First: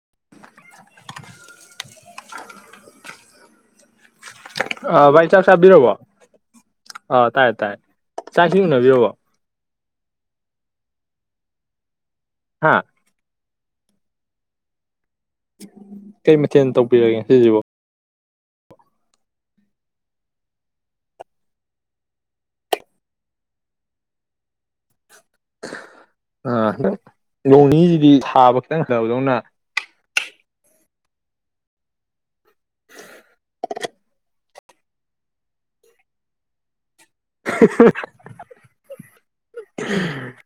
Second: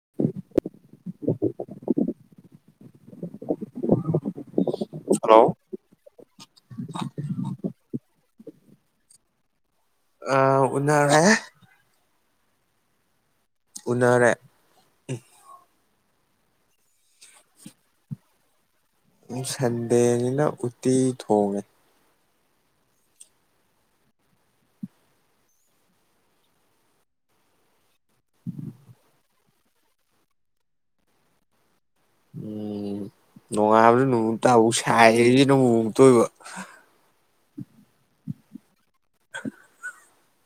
[inaudible] ꯑ ꯚꯥꯏ ꯆꯥꯛ ꯍꯜꯂꯣ ꯆꯥꯕꯤꯔꯣ ꯑ ꯇꯥꯏ ꯇꯥꯏ ꯆꯥꯛꯏꯁꯤꯡ ꯎꯅꯕꯤꯔꯕꯣ ꯑ ꯎꯅꯔꯦ ꯍꯥꯥ ꯎꯅꯔꯦ ꯀꯩ ꯃꯊꯦꯜ ꯇꯧꯕꯤꯔꯒꯦ ꯉꯁꯤꯁꯤꯕꯨ ꯎ ꯁꯟꯗꯦꯅꯤꯅ ꯎꯠꯇꯤ ꯊꯣꯡꯉꯦ ꯑ ꯅꯣꯡꯅꯤꯁꯤꯗꯤ ꯁꯥꯕ ꯈꯛꯇꯪ ꯍꯟꯊꯕꯗꯧꯅ ꯎꯝ ꯅꯨꯡꯉꯥꯏꯕ ꯇꯕꯨ ꯁꯥꯏꯌꯦ ꯁꯤꯅꯕꯨ ꯑꯃꯨꯛ ꯇꯣꯏꯕ [unintelligible] [unintelligible] ꯎꯝ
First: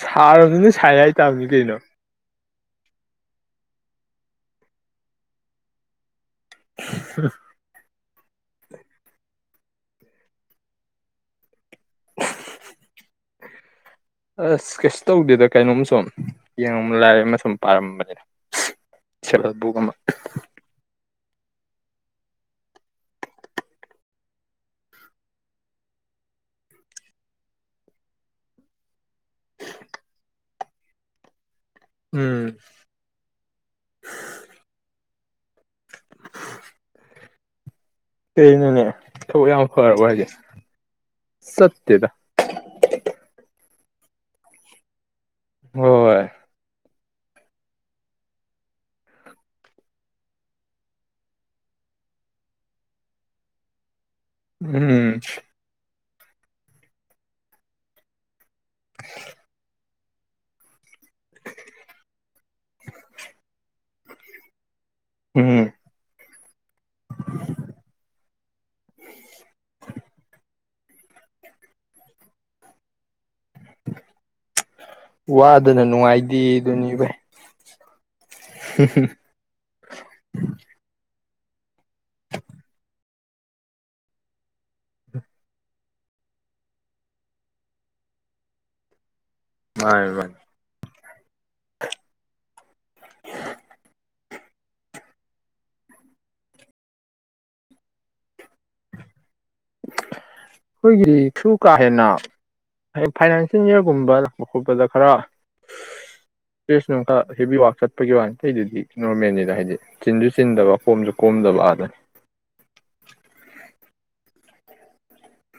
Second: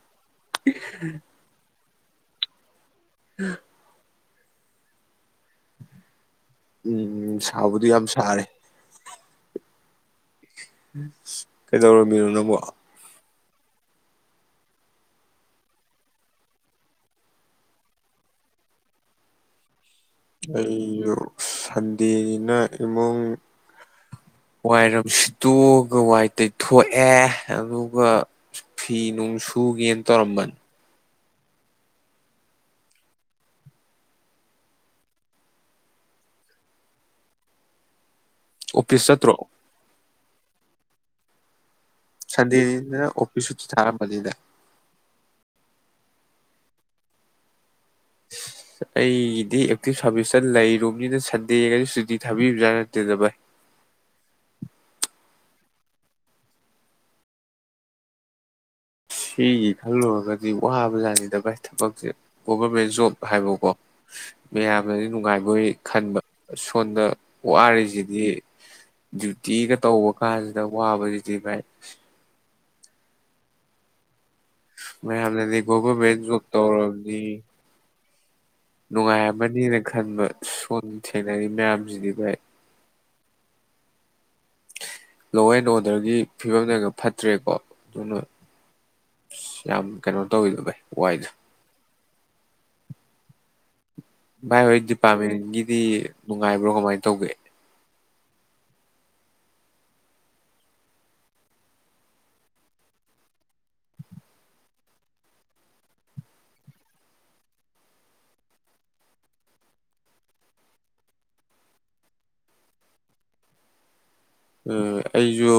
ꯁꯥꯔꯕꯅꯤꯅ ꯁꯥꯏ ꯍꯥꯏꯇꯕꯅꯤ ꯀꯩꯅꯣ [inaudible] ꯎꯝ ꯎꯝ ꯁꯥꯕꯨꯗꯤ ꯌꯥꯝꯁ ꯁꯥꯔꯦ ꯎꯝ ꯀꯩꯗꯧꯔꯃꯤꯅꯣ ꯅꯪꯕꯨ ꯑꯁ ꯀꯩꯁꯨ ꯇꯧꯗꯦꯗ ꯀꯩꯅꯣꯝ ꯁꯨꯝ ꯌꯦꯡꯉ ꯂꯥꯏꯔꯤꯛ ꯑꯃ ꯁꯨꯝ ꯄꯥꯔꯝꯕꯅꯦ ꯁꯦꯜꯐ ꯍꯦꯜ ꯕꯨꯛ ꯑꯃ ꯑꯩꯁꯨ ꯁꯟꯗꯦꯅꯤꯅ ꯏꯃꯨꯡ ꯋꯥꯏꯔꯝ ꯁꯤꯠꯇꯣꯛꯑꯒ ꯋꯥꯏ ꯇꯩꯊꯣꯛꯑꯦ ꯑꯗꯨꯒ ꯐꯤ ꯅꯨꯡ ꯁꯨꯒꯦꯅ ꯇꯧꯔꯝꯕꯅꯤ ꯎꯝ ꯀꯩꯅꯣꯅꯦ ꯑꯣꯐꯤꯁ ꯆꯠꯇ꯭ꯔꯣ ꯊꯕꯛ ꯌꯥꯝ ꯐꯔꯕꯣ ꯍꯥꯏꯁꯦ ꯆꯠ ꯁꯟꯗꯦꯅꯤꯅ ꯑꯣꯐꯤꯁ ꯊꯔꯥꯝꯃꯅꯤꯗ ꯍꫭ ꯍꯣꯏ ꯑꯩꯒꯤꯗꯤ ꯑꯦꯛꯇꯤꯚ ꯁꯥꯔꯚꯤꯁꯇ ꯂꯩꯔꯨꯕꯅꯤꯅ ꯁꯟꯗꯦꯒꯗꯤ ꯁꯨꯇꯤ ꯊꯥꯕꯤꯕꯖꯥꯠ ꯅꯠꯇꯦꯗ ꯚꯥꯏ ꯎꯝ ꯁꯤꯒꯤ ꯈꯜꯂꯨꯔꯒꯗꯤ ꯋꯥꯕꯖꯥꯠꯅꯤꯗ ꯚꯥꯏ ꯊꯕꯛꯁꯦ ꯒꯣꯚꯔꯃꯦꯟ ꯖꯣꯕ ꯍꯥꯏꯕꯀꯣ ꯃꯌꯥꯝꯅꯗꯤ ꯎꯝ ꯅꯨꯡꯉꯥꯏꯕꫭꯏ ꯈꯟꯕ ꯁꯣꯝꯗ ꯋꯥꯔꯤꯁꯤꯗꯤ ꯗꯤꯎꯇꯤꯒ ꯇꯧꯕ ꯀꯥꯟꯖꯤꯗ ꯋꯥꯕꯖꯤꯗꯤ ꯚꯥꯏ ꯃꯥꯌꯝꯅꯗꯤ ꯋꯥꯗꯅ ꯒꫭꯕ꯭ꯔꯃꯦꯟ ꯖꫭꯞ ꯅꯨꯡꯉꯥꯏꯗꯦꯗꯨꯅꯤ ꯚꯥꯏ ꯇꯧꯔꯝꯅꯤ ꯅꯨꯡꯉꯥꯏ ꯔꯝꯃꯥꯅꯤ ꯅꯪ ꯈꯟꯕ ꯁꯣꯟ ꯊꯦꯡꯅꯔꯤ ꯃꯌꯥꯝꯖꯤꯗꯤ ꯚꯥꯏ ꯂꯣ ꯑꯦꯟ ꯑꯣꯔꯗꯔꯒꯤ ꯐꯤꯕꯝꫪꯒ ꯐꯠꯇ꯭ꯔꯦꯀꯣ ꯑꯗꯨꯅ ꯌꯥꯝ ꯃꯥꯅꯤ ꯀꯩꯅꯣ ꯃꯥꯅꯤ ꯇꯧꯋꯤꯗ ꯚꯤꯏ ꯋꯥꯏꯠ ꯗ ꯚꯥꯏ ꯍꯣꯏ ꯗꯤꯄꯥꯔꯠꯃꯦꯟꯒꯤꯗꯤ ꯅꯨꯡꯉꯥꯏꯕ꯭ꯔꯣ ꯀꯃꯥꯏꯅ ꯇꯧꯒꯦ ꯑꯩꯈꯣꯏꯒꯤꯗꯤ ꯁꯨ ꯀꯥ ꯍꯦꯟꯅ ꯐꯥꯏꯅꯥꯟꯁꯤꯌꯦꯜ ꯏꯌꯥꯔꯒꯨꯝꯕ ꯂꯥꯛꯄ ꯈꯣꯠꯄꯗ ꯈꯔ [unintelligible] [unintelligible] ꯑꯃꯨꯛꯀꯥ ꯍꯦꯕꯤ ꯋꯥꯔꯛ ꯆꯠꯄꯒꯤ ꯋꯥ ꯑꯇꯩꯗꯨꯗꯤ ꯅꯣꯔꯃꯦꯜꯅꯤꯗ ꯍꯥꯏꯗꯤ ꯆꯤꯟꯖꯨ ꯆꯤꯟꯗꯕ ꯀꯣꯝꯖꯨ ꯀꯣꯝꯗꯕ ꯑꯗꯨꯅꯤ ꯎꯝ ꯑꯩꯖꯨ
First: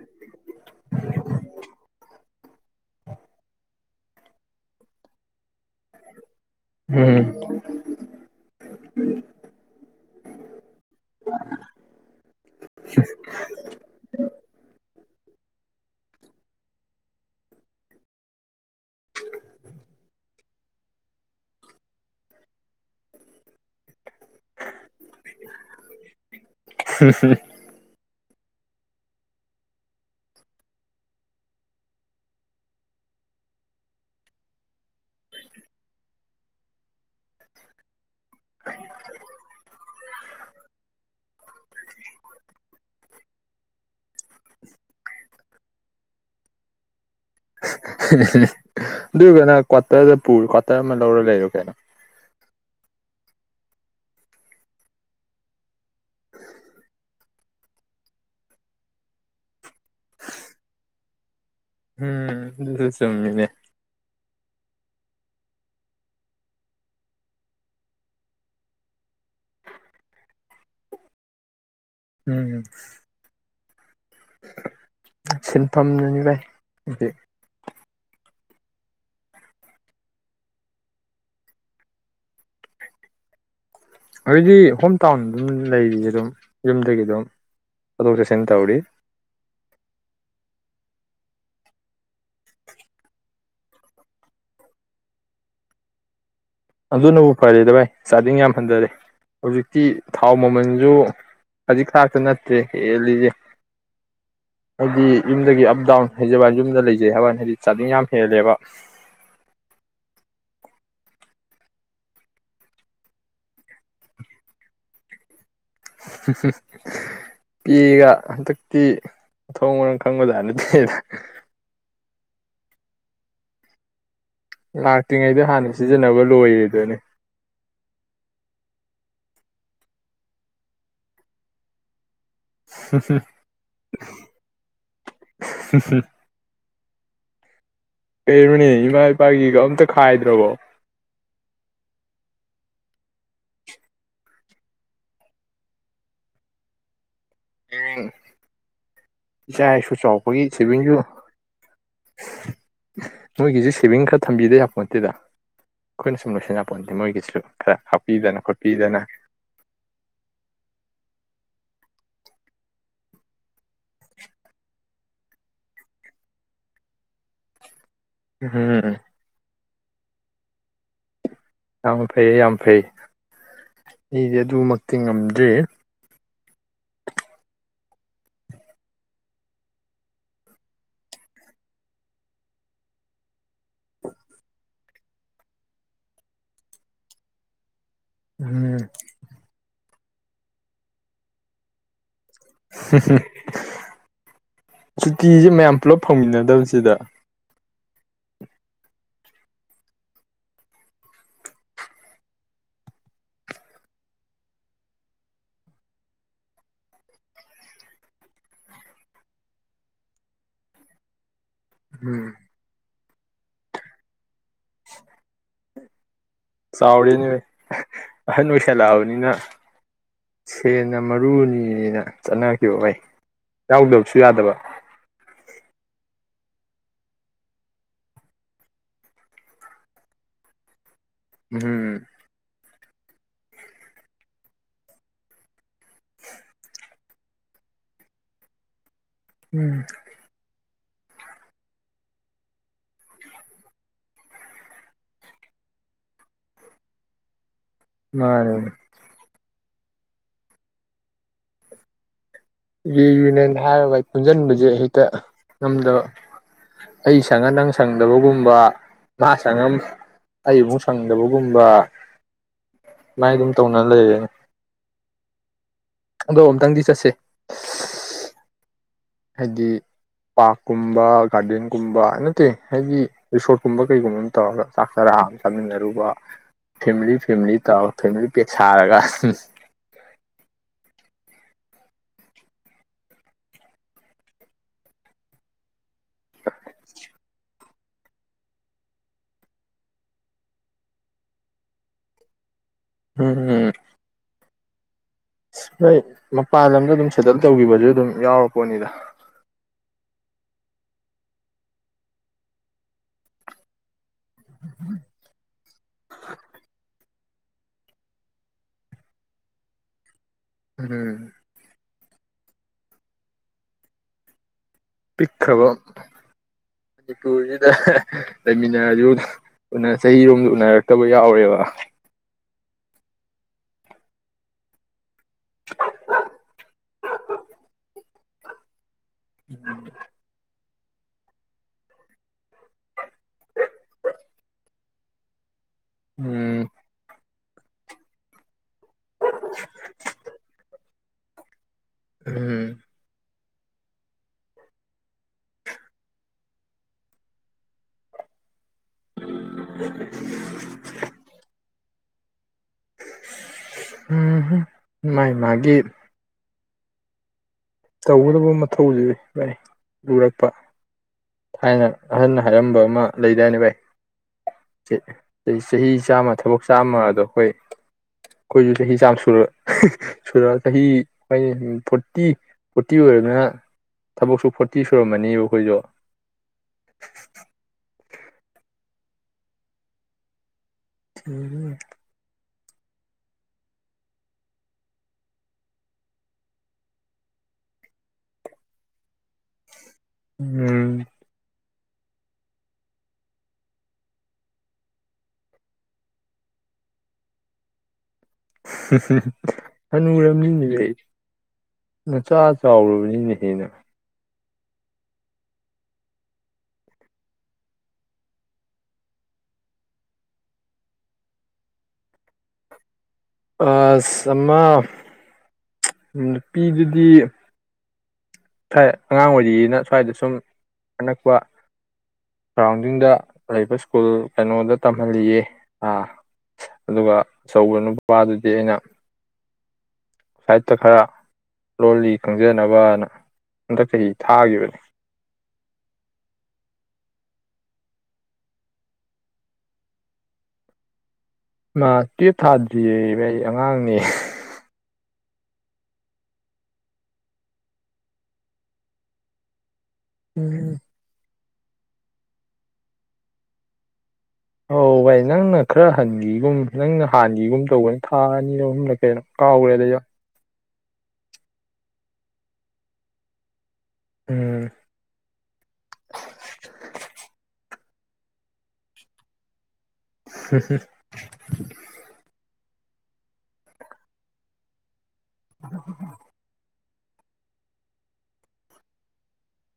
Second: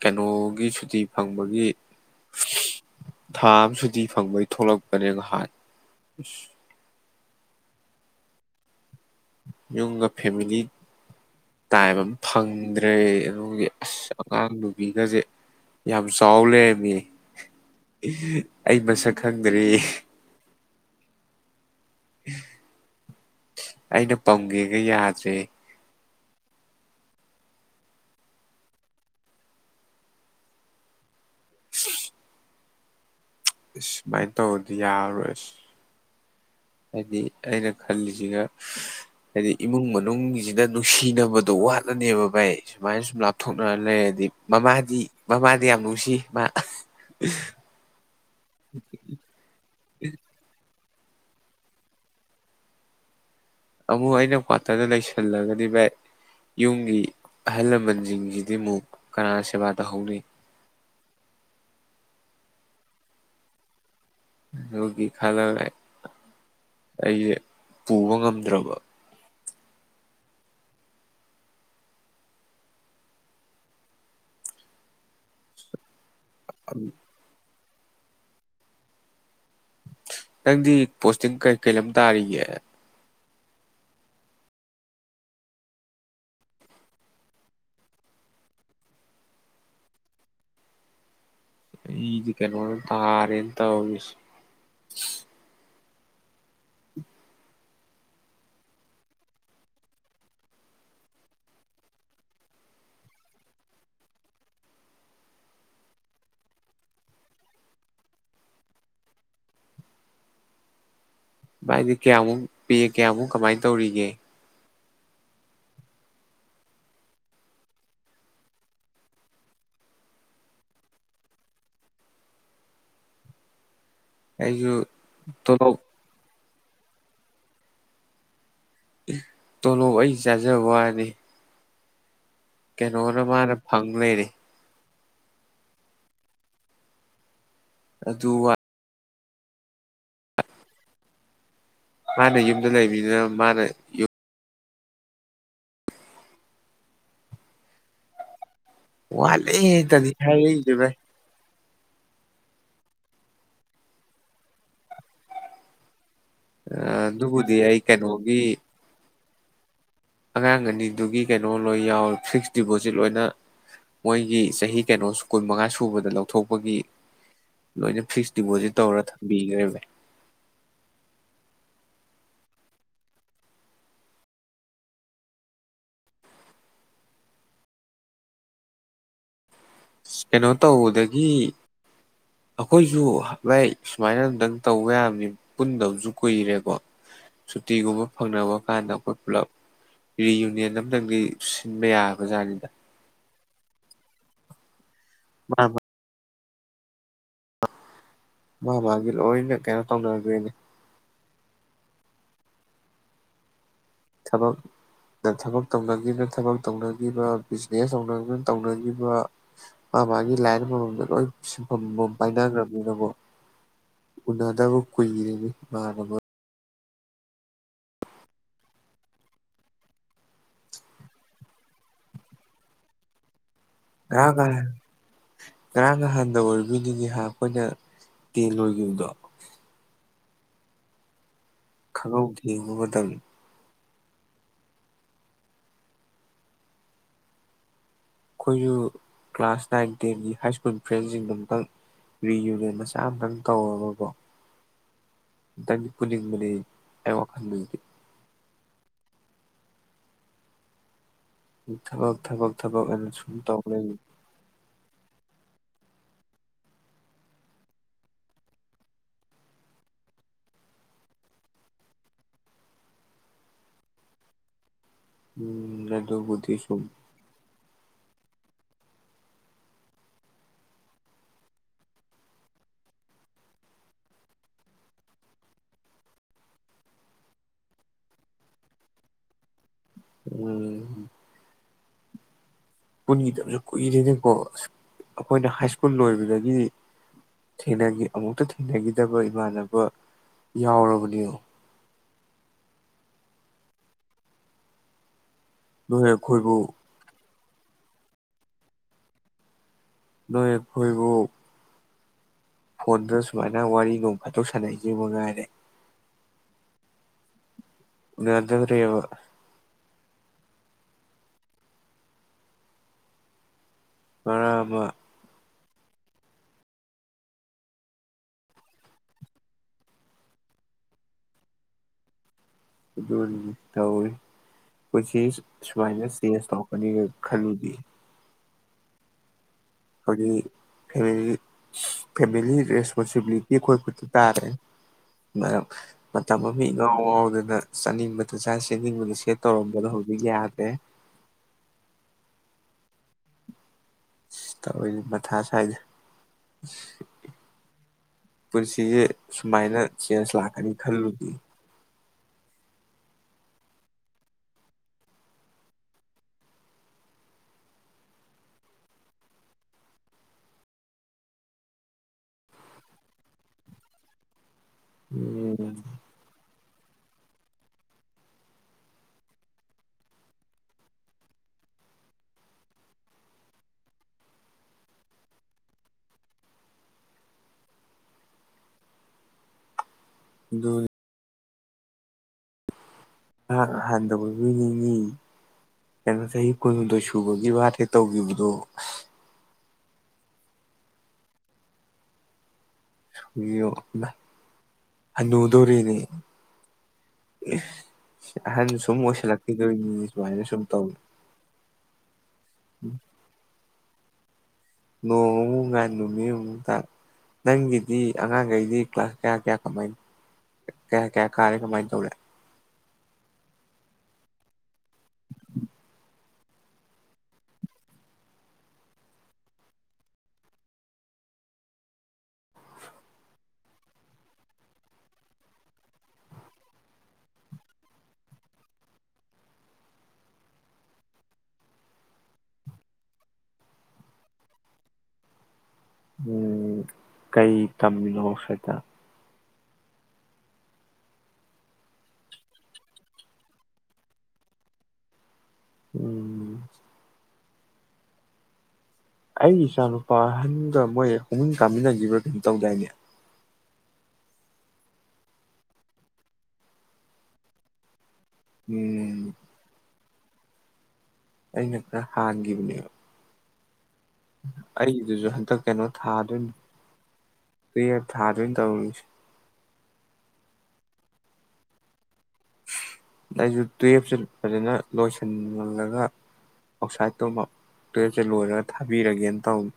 ꯀꯩꯅꯣꯒꯤ ꯁꯨꯇꯤ ꯐꯪꯕꯒꯤ [unintelligible] ꯊꯥ ꯑꯝ ꯁꯨꯇꯤ ꯐꯪꯕꯩ ꯊꯣꯛꯂꯛꯄꯅꯦ ꯉꯥꯏꯍꯥꯟ ꯑꯁ ꯎꯝ [inaudible] ꯌꯨꯝꯒ ꯐꯦꯃꯤꯂꯤ ꯇꯥꯏꯝ ꯑꯝ ꯐꯪꯗ꯭ꯔꯦ ꯑꯗꯨꯒꯤ ꯑꯁ ꯑꯉꯥꯡ ꯅꯨꯕꯤ ꯁꯤꯗꯖꯦ ꯌꯥꯝ ꯆꯥꯎ ꯂꯩꯔꯝꯃꯦ [unintelligible] ꯑꯩ ꯃꯁꯛ ꯈꯪꯗ꯭ꯔꯦ [unintelligible] ꯑꯩꯅ ꯄꯥꯝꯒꯦꯒ ꯌꯥꯗ꯭ꯔꯦ [unintelligible] [unintelligible] [unintelligible] ꯁꯨꯃꯥꯏꯅ ꯇꯧꯔꯗꯤ ꯌꯥꯔꯔꯣꯏ [unintelligible] ꯍꯥꯏꯗꯤ ꯑꯩꯅ ꯈꯜꯂꯤꯁꯤꯒ ꯍꯥꯏꯗꯤ ꯏꯃꯨꯡ ꯃꯅꯨꯡꯒꯤꯖꯤꯗ ꯅꯨꯡꯁꯤꯅꯕ ꯑꯗꯨ ꯋꯥꯠꯂꯅꯦꯕ ꯚꯥꯏ ꯁꯨꯃꯥꯏ ꯁꯨꯝ ꯂꯞꯊꯣꯛꯅꯔ ꯂꯩꯔꯗꯤ ꯃꯃꯥꯗꯤ ꯃꯃꯥꯗꯤ ꯌꯥꯝ ꯅꯨꯡꯁꯤ ꯃꯥ [unintelligible] ꯑꯗꯨ ꯑꫭꯏꯔꯒꯅ ꯀꯨꯠꯇ꯭ꯔꯗ ꯄꯨꯔꫭ ꯀꯨꯠꯇ꯭ꯔ ꯀ꯭ꯋꯥꯇꯔ ꯑꯃꯥ ꯂꯧꯔ ꯂꯩꯔꫭ ꯀꯩꯅꯣ ꯑꯃꯨꯛ ꯑꯩꯅ ꯀ꯭ꯋꯥꯇꯔꯗ ꯂꯩꯁꯜꯂꯒꯗꯤ ꯚꯥꯏ ꯌꯨꯝꯒꯤ ꯑꯍꯜ ꯂꯃꯟꯖꯤꯡꯖꯤꯗꯤ ꯑꯃꯨꯛ ꯀꯅꯥꯅ ꯁꯦꯕꯥ ꯇꯧꯍꯧꯅꯤ ꯎꯝ ꯑꯗꯨꯁꯨ ꯆꯨꯝꯃꯤꯅꯦ ꯑꯗꯨꯒꯤ ꯈꯜꯂ ꯑꯩ ꯑꯩꯖꯦ ꯄꯨꯕ ꯉꯝꯗ꯭ꯔꯕ ꯎꯝ [unintelligible] ꯁꯤꯟꯐꯝꯅꯅꯤ ꯚꯥꯏ [unintelligible] ꯅꯪꯗꯤ ꯄꯣꯁꯇꯤꯡ ꯀꯩ ꯀꯩ ꯂꯝ ꯇꯥꯔꯤꯒꯦ ꯍꯧꯖꯤꯗꯤ ꯍꯣꯝ ꯇꯥꯎꯟ ꯑꯗꯨꯝ ꯂꯩꯔꯤ ꯑꯗꯨꯝ ꯌꯨꯝꯗꯒꯤ ꯑꯗꯨꯝ ꯆꯠꯊꯣꯛ ꯆꯠꯁꯤꯟ ꯇꯧꯔꯤ ꯑꯩꯗꯤ ꯀꯩꯅꯗ ꯊꯥꯔꯦꯅꯦ ꯇꯧꯔꯤꯖꯦ ꯑꯗꯨꯅꯕꯨ ꯐꯔꯦꯗ ꯚꯥꯏ ꯆꯥꯗꯤꯡ ꯌꯥꯝ ꯍꯟꯊꯔꯦ ꯍꯧꯖꯤꯛꯇꯤ ꯊꯥꯎ ꯃꯃꯜꯖꯨ ꯈꯖꯤꯛ ꯈꯔꯛꯇꯥ ꯅꯠꯇ꯭ꯔꯦ ꯍꯦꯜꯂꯤꯖꯦ ꯍꯥꯏꯗꯤ ꯌꯨꯝꯗꯒꯤ ꯑꯞ ꯗꯥꯎꯟ ꯍꯩꯖꯕꯩ ꯋꯅꯤ ꯌꯨꯝꯗꯒ ꯂꯩꯖꯩ ꯍꯥꯏꯖꯕꯩ ꯋꯥꯅꯤ ꯆꯥꯖꯤꯡ ꯌꯥꯝ ꯍꯦꯜꯂꯦꯕ ꯚꯥꯏꯗꯤ ꯀꯌꯥꯃꯨꯛ ꯄꯦ ꯀꯌꯥꯃꯨꯛ ꯀꯃꯥꯏꯅ ꯇꯧꯔꯤꯒꯦ [unintelligible] ꯄꯦꯒ ꯍꯟꯗꯛꯇꯤ ꯃꯊꯣꯡ ꯃꯔꯝ ꯈꯪꯕꯖꯥꯠ ꯅꯠꯇꯦꯕ ꯑꯩꯁꯨ ꯂꯥꯛꯇ꯭ꯔꯤꯉꯩꯗ ꯍꯥꯟꯅ ꯇꯣꯂꯣꯞ ꯁꯤꯖꯤꯟꯅꯕ ꯂꯣꯏꯔꯦ ꯑꯗꯨꯅꯦ ꯇꯣꯂꯣꯞ ꯑꯩ ꯆꯥꯖꯕ ꯋꯥꯅꯤ ꯀꯩꯅꯣꯅ ꯃꯥꯅ ꯐꯪ ꯂꯩꯔꯦ [inaudible] ꯑꯗꯨ ꯀꯩꯅꯣꯅꯦ ꯏꯃꯥꯏ [unintelligible] ꯒꯤꯒ ꯑꯝꯇ ꯈꯥꯏꯗ꯭ꯔꯕꯣ ꯃꯥꯅ ꯌꯨꯝꯗ ꯂꯩꯕꯅꯤꯅ ꯃꯥꯅ ꯎꯝ ꯋꯥꯠꯂꯦ ꯏꯆꯥ ꯏꯁꯨ ꯍꯦꯛꯇꯗꯤ ꯆꯥꯎꯔꯛꯄꯒꯤ ꯍꯥꯏꯔꯛꯏꯁꯦ ꯚꯥꯏ ꯁꯦꯚꯤꯡꯁꯨ ꯃꯣꯏꯒꯤꯁꯨ ꯁꯦꯚꯤꯡ ꯈꯔ ꯊꯝꯕꯤꯗ ꯌꯥꯄꯣꯠꯇꯦꯗ ꯑꯩꯈꯣꯏꯅ ꯁꯨꯝ ꯂꯣꯏꯁꯤꯟ ꯌꯥꯄꯣꯟꯇꯦ ꯃꯣꯏꯒꯤꯁꯨ ꯑꯗꯨꯕꯨꯗꯤ ꯈꯔ ꯑꯩ ꯀꯩꯅꯣꯒꯤ ꯍꯥꯞꯄꯤꯗꯅ ꯈꯣꯠꯄꯤꯗꯅ ꯑꯉꯥꯡ ꯑꯅꯤꯗꯨꯒꯤ ꯀꯩꯅꯣ ꯂꯣꯏ ꯌꯥꯎꯋꯤ ꯐꯤꯛꯁ ꯗꯤꯄꯣꯖꯤꯠ ꯂꯣꯏꯅ ꯃꯣꯏꯒꯤ ꯆꯍꯤ ꯀꯩꯅꯣ ꯀꯨꯟꯃꯉꯥ ꯁꯨꯕꯗ ꯂꯧꯊꯣꯛꯄꯒꯤ ꯂꯣꯏꯅ ꯐꯤꯛꯁ ꯗꯤꯄꯣꯖꯤꯠ ꯎꯝ ꯇꯧꯔ ꯊꯝꯕꯤꯈ꯭ꯔꯦꯕ ꯌꯥꯝ ꯐꯩꯌꯦ ꯌꯥꯝ ꯐꯩ ꯑꯩꯗꯤ ꯑꯗꯨꯃꯛꯇꯤ ꯉꯝꯗ꯭ꯔꯤ ꯀꯩꯅꯣ ꯇꯧꯕꯗꯒꯤ ꯑꯩꯈꯣꯏꯁꯨ ꯚꯥꯏ ꯁꯨꯃꯥꯏꯅ ꯑꯝꯇꯪ ꯇꯧꯕ ꯌꯥꯕꯅꯤ ꯄꯨꯟꯗꯕꯁꯨ ꯀꯨꯏꯔꯦꯀꯣ ꯁꯨꯇꯤꯒꯨꯝꯕ ꯐꯪꯅꯕ ꯎꯝ ꯀꯥꯟꯗ ꯑꯩꯈꯣꯏ ꯄꯨꯜꯂꯞ ꯔꯤ ꯌꯨꯅꯤꯌꯟ ꯑꯝꯇꯪꯗꯤ ꯁꯤꯟꯕ ꯌꯥ [unintelligible] ꯁꯨꯇꯤꯁꯦ ꯃꯥ ꯃꯌꯥꯝ ꯄꯨꯂꯞ ꯐꯪꯃꯤꯟꯅꯗꯦ ꯃꯥꯟꯅꯗꯕꯁꯤꯗ ꯃꯥ ꯃꯥꯒꯤ ꯂꯣꯏꯅ ꯀꯩꯅ ꯇꯧꯅꯒꯔ꯭ꯦꯅꯦ ꯊꯕꯛ ꯊꯕꯛ ꯇꯧꯅꯈꯤꯕ ꯊꯕꯛ ꯇꯧꯅꯈꯤꯕ ꯕꯤꯖꯤꯅꯦꯁ ꯇꯧꯅꯕꯅ ꯇꯧꯅꯈꯤꯕ ꯃꯥ ꯃꯥꯒꯤ ꯂꯥꯏꯟ ꯑꯃꯃꯝꯗ ꯂꯣꯏ ꯁꯤꯟꯐꯝ ꯑꯃꯃꯝ ꯎꯝ ꯄꯥꯏꯅꯈ꯭ꯔꯕꯅꯤꯅ ꯀꯣ ꯎꯅꯗꯕ ꯀꯨꯏꯔꯦꯅꯦ ꯏꯃꯥꯅꯕ ꯆꯥꯎꯔꯦꯅꯦ ꯑꯍꯟ ꯑꯣꯏꯁꯜꯂꯛꯑꯕꯅꯤꯅ ꯁꯦꯟꯅ ꯃꯔꯨꯅꯤꯅꯦꯅ ꯆꯠꯅꯈꯤꯕ ꯚꯥꯏ ꯌꯥꯎꯗꯕꯁꯨ ꯉꯔꯥꯡ ꯌꯥꯗꯕ ꯉꯍꯥꯟ ꯉꯔꯥꯡ ꯅꯍꯥꯟꯗ ꯑꯣꯏꯔꯤꯕꯣꯏ ꯅꯤꯡꯉꯤꯍꯥ ꯑꯩꯈꯣꯏꯅ ꯇꯦꯟ ꯂꯣꯏꯈꯤꯕꯗꯣ ꯎꯝ ꯈꯪꯍꯧꯗꯦ ꯃꯇꯝ ꯑꯩꯈꯣꯏꯁꯨ ꯀ꯭ꯂꯥꯁ ꯎꯝ ꯅꯥꯏꯟ ꯇꯦꯟꯒꯤ ꯍꯥꯏ ꯁꯀ꯭ꯨꯜ ꯐ꯭ꯔꯦꯟꯁꯤꯡꯗꯣ ꯑꯃꯨꯛꯇꯪ ꯔꯤꯌꯨꯅꯤꯌꯟ ꯃꯆꯥ ꯑꯃꯇꯪ ꯇꯧꯔꯒꯀꯣ ꯑꯝꯇꯪꯗꯤ ꯄꯨꯅꯤꯡꯕꯅꯤ ꯑꯩ ꯋꯥꯈꯟꯗꯗꯤ ꯃꯥꯅꯦ ꯊꯕꯛ ꯊꯕꯛ ꯊꯕꯛ ꯑꯅ ꯁꯨꯝ ꯔꯤꯌꯨꯅꯤꯌꯟ ꯇꯧ ꯂꯩ ꯍꯥꯏꯔꯒ ꯚꯥꯏ ꯄꯨꯟꯁꯤꯟꯕꯁꯦ ꯉꯝꯗꯕ ꯑꯩ ꯁꯪꯉ ꯅꯪ ꯁꯪꯗꯕꯒꯨꯝꯕ ꯃꯥ ꯁꯪꯉ ꯑꯩꯃꯨꯛ ꯁꯪꯗꯕꯒꯨꯝꯕ ꯁꯨꯃꯥꯏꯅ ꯑꯗꯨꯝ ꯇꯧꯅ ꯂꯩꯔꯦꯅꯦ ꯎꯝ ꯑꯗꯣ ꯑꯗꯨꯕꯨꯗꯤ ꯁꯨꯝ ꯑꯨꯛꯇꯪꯗꯤ ꯆꯠꯁꯦ ꯍꯥꯏꯗꯤ ꯄꯥꯔꯛꯀꯨꯝꯕ ꯒꯥꯔꯗꯦꯟꯒꯨꯝꯕ ꯅꯠꯇꯦ ꯍꯥꯏꯕꯗꯤ ꯔꯤꯁꯣꯔꯠꯀꯨꯝꯕ ꯀꯩꯒꯨꯝꯕ ꯑꯃ ꯇꯧꯔꯒ ꯆꯥꯛ ꯆꯔꯥ ꯑꯃ ꯆꯥꯃꯤꯟꯅꯔꯨꯕ ꯐꯦꯃꯤꯂꯤ ꯐꯦꯂꯤ ꯇꯧꯔꯒ ꯐꯦꯃꯤꯂꯤ ꯄꯦꯛ ꯁꯥꯔꯒ ꯎꯝ ꯀꯟꯗꯕ ꯀꯨꯏꯔꯤꯅꯦꯀꯣ ꯑꯁ ꯑꯩꯈꯣꯏꯅ ꯍꯥꯏ ꯁ꯭ꯀꯨꯜ ꯂꯣꯏꯕꯗꯒꯤ ꯊ ꯑꯃꯨꯛꯇ ꯊꯦꯡꯅꯈꯤꯗꯕ ꯏꯃꯥꯟꯅꯕ ꯌꯥꯎꯔꯕꯅꯤ ꯎꯝ ꯎꯝ ꯑ ꯍꯣꯏ ꯅꯣꯏ ꯑꯩꯈꯣꯏꯕꯨ ꯃꯄꯥꯟ ꯂꯝꯗ ꯑꯗꯨꯝ ꯁꯗꯜ ꯇꯧꯈꯤꯕꯁꯨ ꯑꯗꯨꯝ ꯌꯥꯎꯔꯛꯄꯣꯅꯤꯗ ꯅꯣꯏ ꯐꯣꯏꯔꯤꯕꯣꯛ ꯐꯁꯨꯃꯅ ꯋꯥꯔꯤꯒꯨꯝ ꯑꯆꯣꯛ ꯁꯥꯟꯅꯏꯁꯦꯕꯨ ꯉꯥꯏꯔꯦ [inaudible] ꯗꯕ ꯎꯝ ꯔꯕꯔ ꯄꯤꯛꯈ꯭ꯔꯕ ꯃꯅꯤꯄꯨꯔꯁꯤꯗ ꯂꯩꯃꯤꯟꯅꯔꯁꯨ ꯆꯍꯤꯔꯣꯝꯗ ꯎꯅꯔꯛꯇꯕ ꯌꯥꯎꯔꯦꯕ ꯊ ꯑꯣꯏ ꯆ ꯁꯨꯃꯥꯏ ꯁꯤ ꯑꯦ ꯁ ꯇ ꯑꯅꯤꯒ ꯈꯜꯂꯤꯗ ꯈꯣꯏꯗꯤ ꯍꯦꯜꯂꯤ ꯁꯤꯁ ꯐꯦꯃꯤꯂꯤ ꯔꯦꯁꯄꯣꯁꯤꯕꯤꯂꯤꯇꯤ ꯑꯩꯈꯣꯏ ꯈꯨꯗꯤ ꯇꯥꯔꯦ ꯃꯇꯝ ꯑꯃ ꯎꯝ ꯏꯉꯥꯎ ꯉꯥꯎꯔꯗꯅ ꯆꯥꯅꯤꯡꯕꯇ ꯆꯥ ꯁꯦꯠꯅꯤꯡꯕꯅ ꯁꯦ ꯇꯧꯔꯝꯕꯗꯣ ꯍꯧꯖꯤꯛ ꯌꯥꯗꯦ ꯎꯝ ꯁꯤꯁ ꯇꯧꯔꯤꯁꯤ ꯃꯊꯥꯥꯁꯥꯏꯗ ꯄꯨꯟꯁꯤꯁꯦ ꯁꯨꯃꯥꯏꯅ ꯆꯦꯁ ꯂꯥꯛꯀꯅꯤ ꯈꯜꯂꯨꯗꯤ ꯎꯝ ꯃꯥꯏ ꯃꯥꯒꯤ ꯇꯧꯒꯗꯕ ꯃꯊꯧꯁꯤ ꯚꯥꯏ ꯂꯨꯔꯛꯄ ꯊꯥꯏꯅ ꯑꯍꯟꯅ ꯍꯥꯏꯔꯝꯕ ꯑꯃ ꯂꯩꯗꯥꯏꯅꯤ ꯚꯥꯏ ꯎꯝ ꯆꯍꯤ ꯆꯥꯝꯃ ꯊꯕꯛ ꯆꯥꯝꯃ ꯑꯗꯣ ꯑꯩꯈꯣꯏ ꯑꯩꯈꯣꯏꯁꯨ ꯆꯍꯤ ꯆꯥꯝꯃ ꯁꯨꯔ ꯁꯨꯔ ꯆꯍꯤ ꯑꯩꯈꯣꯏ ꯐꯣꯔꯇꯤ ꯐꯣꯔꯇꯤ ꯑꯣꯏꯔꯃꯤꯅ ꯊꯕꯛꯁꯨ ꯐꯣꯔꯇꯤ ꯁꯨꯔꯝꯃꯅꯦꯕ ꯑꯩꯈꯣꯏꯁꯨ ꯗꯨꯅꯤ [inaudible] ꯅꯍꯥꯛ ꯍꯟꯊ ꯑꯣꯏ ꯃꯤꯅꯤꯡꯉꯤ ꯆꯍꯤ ꯀꯨꯟꯍꯨꯝꯗꯣꯏ ꯁꯨꯕꯒꯤ ꯋꯥꯠꯇꯦ ꯇꯧꯈꯤꯕꯗꯣ ꯎꯝ ꯌꯣ ꯍꯥꯅꯨꯗꯧꯔꯦꯅꯦ ꯁꯨꯃꯥꯏꯅ ꯁꯨꯝ ꯍꯅꯨꯔꯔꯕꯅꯤꯅꯦ ꯇꯧꯋꯤ ꯑꯩ ꯅꯆꯥ ꯆꯥꯎꯔꯕꯅꯤꯅ ꯍꯦ ꯅꯪ ꯅꯣꯡꯃꯨꯛ ꯉꯥꯜꯒꯅꯨꯃꯤ ꯑꯃꯨꯛ ꯇꯥ ꯅꯪꯒꯤꯗꯤ ꯑꯉꯥꯡꯈꯩꯗꯤ ꯀ꯭ꯂꯥꯁ ꯀꯌꯥ ꯀꯌꯥ ꯀꯃꯥꯏ ꯀꯌꯥ ꯀꯌꯥ ꯀꯥꯔꯦ ꯀꯃꯥꯏ ꯇꯧꯔꯦ ꯑꯁ ꯑꯃ ꯅꯨꯄꯤꯗꯨꯗꯤ ꯊꯏ ꯑꯉꯥꯡ ꯑꯣꯏꯔꯤꯅ ꯁ꯭ꯋꯥꯏꯗ ꯁꯨꯝ ꯑꯅꯛꯄ ꯁꯔꯥꯎꯟꯗꯤꯡꯗ ꯂꯩꯕ ꯁ꯭ꯀꯨꯜ ꯀꯩꯅꯣꯗ ꯇꯝꯍꯜꯂꯤꯌꯦ ꯑꯥ ꯑꯗꯨꯒ ꯑꯆꯧꯕ ꯅꯨꯄꯥꯗꯨꯗꯤ ꯑꯩꯅ ꯁꯥꯏꯠꯇ ꯈꯔ ꯂꯣꯜꯂꯤ ꯈꯪꯖꯅꯕꯅ ꯍꯟꯗꯛ ꯆꯍꯤ ꯊꯥꯈꯤꯕꯅꯤ ꯎꯝ ꯀꯩ ꯇꯝꯃꯤꯅ ꯑꯣꯁꯥꯏꯇ ꯃꯥ ꯇꯨꯌꯦꯞ ꯊꯥꯗ꯭ꯔꯤꯌꯦ ꯑꯩ ꯑꯩ ꯑꯉꯥꯡꯅꯦ ꯎꯝ ꯑꯩꯒꯤ ꯏꯆꯥꯅꯨ ꯄꯍꯟꯒ ꯃꯣꯏ ꯄꯨꯛꯃꯤꯟ ꯀꯥꯃꯤꯟꯅꯈꯤꯕ꯭ꯔꯥ ꯀꯩꯅꯣ ꯇꯧꯗꯥꯏꯅꯦ ꯑꯧ ꯚꯥꯏ ꯅꯪꯅ ꯈꯔ ꯍꯟꯈꯤꯒꯨꯝ ꯅꯪꯅ ꯍꯥꯟꯒꯤꯒꯨꯝ ꯇꯧꯕꯅꯤ ꯊꯥ ꯑꯅꯤꯔ ꯑꯍꯨꯝꯂꯛ ꯎꯝ ꯀꯩꯅꯣ ꯀꯥꯎꯈꯔꯦꯗꯁꯨ ꯑꯩꯅ ꯈꯔ ꯍꯥꯟꯈꯤꯕꯅꯦꯕ ꯎꯝ ꯑꯩꯗꯨꯁꯨ ꯍꯟꯗꯛ ꯀꯩꯅꯣ ꯊꯥꯗꯣꯏꯅꯤ ꯇꯨꯌꯦꯟ ꯊꯥꯗꯣꯏꯅꯦ ꯇꯧꯔꯤꯁꯦ ꯁ ꯍꯦ ꯑꯩꯁꯨ ꯇꯨꯌꯦꯞ ꯁꯦ ꯐꯖꯅꯥ ꯂꯣꯏꯁꯤꯜꯂꯒ ꯑꯥꯎꯁꯥꯏꯇꯨꯃ ꯇꯨꯌꯦꯞꯁꯦ ꯂꯣꯏꯔꯒ ꯊꯥꯕꯤꯔꯒꯦꯅ ꯇꯧꯅꯤ